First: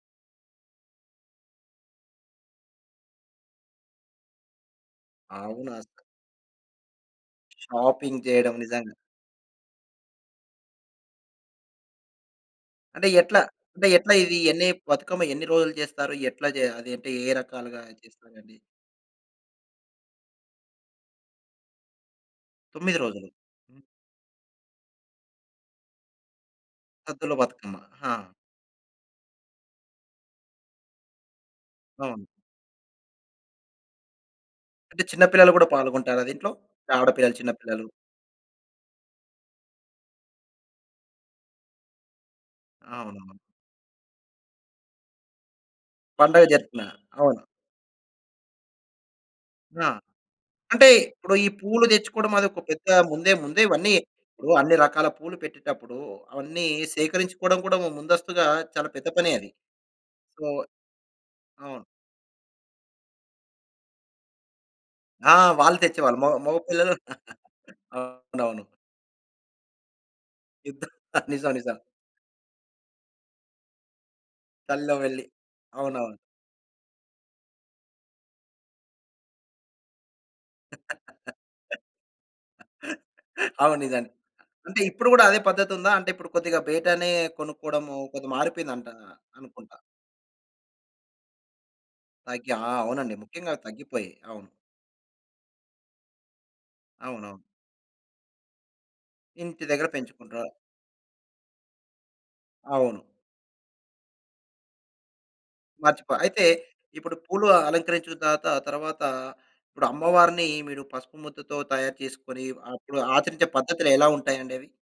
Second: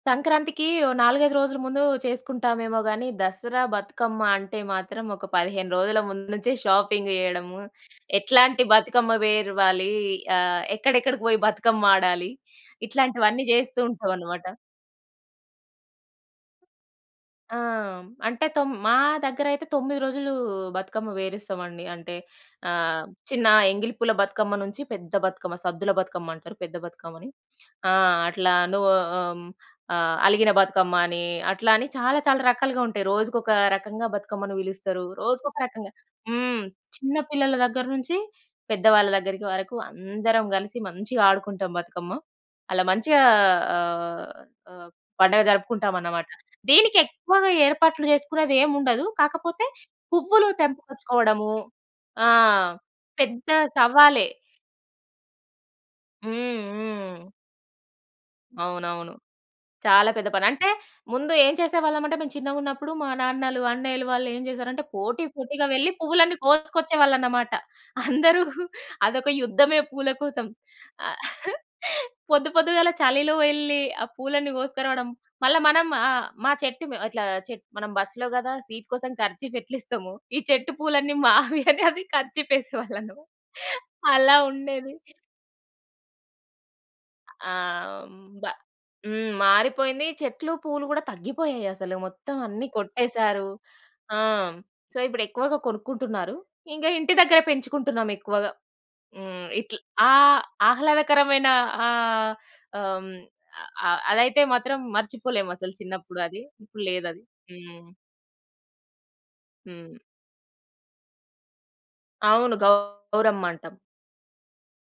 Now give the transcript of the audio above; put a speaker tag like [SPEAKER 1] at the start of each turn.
[SPEAKER 1] సంక్రాంతికీ ఓ 4, 5 రోజులు ముందూ చేసుకుంటామేమో గానీ, దసరా, బతుకమ్మ అంటే మాత్రం, ఒక 15
[SPEAKER 2] అవునా? అస
[SPEAKER 1] రోజుల ముందు నుంచే, షాపింగ్ జేయడము,
[SPEAKER 2] షాపింగ్ జేయడం
[SPEAKER 1] ఎట్లాంటి
[SPEAKER 2] నిజంగా.
[SPEAKER 1] బతుకమ్మ వేర్వాలీ, ఆహ్, ఎక్కడెక్కడికి బోయి బతుకమ్మాడాలి,
[SPEAKER 2] అంటే ఎట్లా?
[SPEAKER 1] ఇట్లాంటివన్నీ జేస్తూ
[SPEAKER 2] అంటే ఎట్లా ఇదీ
[SPEAKER 1] ఉంటామనమాట.
[SPEAKER 2] ఎన్ని, బతుకమ్మ ఎన్ని రోజులు జేస్తారు? ఎట్లా జే అదేంటీ ఏ
[SPEAKER 1] ఆ!
[SPEAKER 2] రకాలుగా
[SPEAKER 1] హ్మ్. అంటే,
[SPEAKER 2] జేస్తారండి?
[SPEAKER 1] తొమ్ మా దగ్గరయితే 9 రోజులూ బతుకమ్మ వేరిస్తామండి. అంటే,
[SPEAKER 2] 9
[SPEAKER 1] ఆహ్,
[SPEAKER 2] రోజులు.
[SPEAKER 1] చిన్న
[SPEAKER 2] హ్మ్.
[SPEAKER 1] ఎంగిలి పూల బతుకమ్మ నుంచి, పెద్ద బతుకమ్మ, సద్దుల బతుకమ్మంటరు పెద్ద బతుకమ్మని.
[SPEAKER 2] సద్దుల బతుకమ్మ.
[SPEAKER 1] ఆ!
[SPEAKER 2] ఆ!
[SPEAKER 1] అట్లా నువ్వు ఆ! హ్మ్. ఆహ్, అలిగిన బతుకమ్మ అనీ, అట్లా అని, చాలా,
[SPEAKER 2] అవును.
[SPEAKER 1] చాలా రకాలుగా ఉంటాయి. రోజుకోక రకంగా బతుకమ్మని
[SPEAKER 2] అంటే,
[SPEAKER 1] బిలుస్తరూ.
[SPEAKER 2] చిన్న పిల్లలు
[SPEAKER 1] రోజుకొక
[SPEAKER 2] గూడా
[SPEAKER 1] రకంగా,
[SPEAKER 2] పాలుగొంటార దీంట్లో?
[SPEAKER 1] హ్మ్. చిన్న
[SPEAKER 2] ఆడపిల్లలు,
[SPEAKER 1] పిల్లల
[SPEAKER 2] చిన్నపిల్లలు?
[SPEAKER 1] దగ్గర్నుంచి, పెద్దవాళ్ళ దగ్గరికి వరకు, అందరం గలిసి మంచిగా ఆడుకుంటాం బతుకమ్మ. అలా మంచిగా
[SPEAKER 2] అవునవును.
[SPEAKER 1] ఆహ్, ఆహ్, పండుగ జరుపుకుంటామనమాట.
[SPEAKER 2] పండుగ జరిపినా. అవును.
[SPEAKER 1] దీనికెక్కువగా ఏర్పాట్లు జేసుకునేదేముండదు, కాకపోతే,
[SPEAKER 2] ఆ!
[SPEAKER 1] పువ్వులు
[SPEAKER 2] అంటే, ఇప్పుడు ఈ
[SPEAKER 1] తెంపుకొచ్చుకోవడమూ
[SPEAKER 2] పూలు
[SPEAKER 1] ఆ!
[SPEAKER 2] దెచ్చుకోడం, అదోక పెద్ద ముందే,
[SPEAKER 1] పెద్ద
[SPEAKER 2] ముందే ఇవన్నీ
[SPEAKER 1] సవాలే.
[SPEAKER 2] ఇప్పుడు అన్ని రకాల పూలు పెట్టేటప్పుడూ,
[SPEAKER 1] హ్మ్.
[SPEAKER 2] అవన్నీ
[SPEAKER 1] హ్మ్.
[SPEAKER 2] సేకరించుకోడం కూడా, ఓ ముందస్తుగా చాలా పెద్ద
[SPEAKER 1] అవునవును.
[SPEAKER 2] పనే అది.
[SPEAKER 1] చాలా పెద్ద పని.
[SPEAKER 2] సొ
[SPEAKER 1] అంటే, ముందు ఏం
[SPEAKER 2] అవును.
[SPEAKER 1] చేసేవాళ్ళమంటే, మేము చిన్నగున్నప్పుడు మా నాన్నలు, అన్నయ్యలు వాళ్ళేం జేశారంటే, పోటీ
[SPEAKER 2] ఆ!
[SPEAKER 1] పోటీగా
[SPEAKER 2] వాళ్ళు
[SPEAKER 1] వెళ్లి,
[SPEAKER 2] తెచ్చేవాళ్ళు మొ
[SPEAKER 1] పువ్వులన్నీ
[SPEAKER 2] మొగపిల్లలు.
[SPEAKER 1] కోసుకొచ్చేవాళ్ళన్నమాట. అందరూ
[SPEAKER 2] అవునవును.
[SPEAKER 1] అదొక యుద్ధమే పూల కోసం.
[SPEAKER 2] యుద్ధం.
[SPEAKER 1] ఆ!
[SPEAKER 2] నిజం, నిజం.
[SPEAKER 1] పొద్దు పొద్దుగాల చలిలో వెళ్ళి, ఆ పూలన్నీ
[SPEAKER 2] చలిలో
[SPEAKER 1] గోసకరావడం.
[SPEAKER 2] వెళ్లి.
[SPEAKER 1] మళ్ళా మనం
[SPEAKER 2] అవునవును.
[SPEAKER 1] ఆహ్, మా చెట్టు మేం ఇట్లా చెట్ మనం బస్సులో గదా సీట్ కోసం కర్చీఫెట్లిస్తమో, ఈ చెట్టు పూలన్నీ మావి అని, అది కర్చీఫేసేవాళ్ళన్నమా
[SPEAKER 2] అవును నిజానికి.
[SPEAKER 1] అలా
[SPEAKER 2] అంటే
[SPEAKER 1] ఉండేది.
[SPEAKER 2] ఇప్పుడు గూడా, అదే పద్ధతుందా? అంటే, ఇప్పుడు కొద్దిగా బయటనే
[SPEAKER 1] ఆ!
[SPEAKER 2] కొనుక్కోడమూ,
[SPEAKER 1] హ్మ్.
[SPEAKER 2] కొద్దిగ
[SPEAKER 1] బ
[SPEAKER 2] మారిపోయిందంటా
[SPEAKER 1] హ్మ్.
[SPEAKER 2] అనుకుంటా.
[SPEAKER 1] మారిపోయిందీ, చెట్లు పూలు గూడా తగ్గిపోయాయసలు, మొత్తం
[SPEAKER 2] తగ్గి. ఆ!
[SPEAKER 1] అన్ని
[SPEAKER 2] అవునండి,
[SPEAKER 1] కొట్టేసారు.
[SPEAKER 2] ముఖ్యంగా తగ్గిపోయాయి.
[SPEAKER 1] ఆ!
[SPEAKER 2] అవును.
[SPEAKER 1] హ్మ్. సో, ఇప్పుడెక్కువగా కొనుక్కుంటున్నారు. ఇంకా ఇంటి దగ్గర
[SPEAKER 2] అవునవును.
[SPEAKER 1] పెంచుకుంటున్నాం ఎక్కువగా. హ్మ్.
[SPEAKER 2] ఇంటి
[SPEAKER 1] ఇట్ల్
[SPEAKER 2] దగ్గర
[SPEAKER 1] ఆహ్,
[SPEAKER 2] పెంచుకుంటరా?
[SPEAKER 1] ఆహ్లాదకరమైన ఆహ్, ఆహ్,
[SPEAKER 2] అవును.
[SPEAKER 1] హ్మ్. అ అ అదయితే మాత్రం, మర్చిపోలేమసలు
[SPEAKER 2] మర్చిపో.
[SPEAKER 1] చిన్నప్పుడు అది.
[SPEAKER 2] అయితే,
[SPEAKER 1] ఇప్పుడు
[SPEAKER 2] ఇప్పుడు
[SPEAKER 1] లేదది.
[SPEAKER 2] పూలు
[SPEAKER 1] హ్మ్.
[SPEAKER 2] అలంకరించిన తాత తర్వాతా ఇప్పుడు
[SPEAKER 1] హ్మ్.
[SPEAKER 2] అమ్మవారినీ, మీరు పసుపు ముద్దతో తయారు చేసుకొని
[SPEAKER 1] అవును.
[SPEAKER 2] అప్పుడు ఆచరించే
[SPEAKER 1] గౌరమ్మంటాం.
[SPEAKER 2] పద్ధతులు ఎలా ఉంటాయండవి?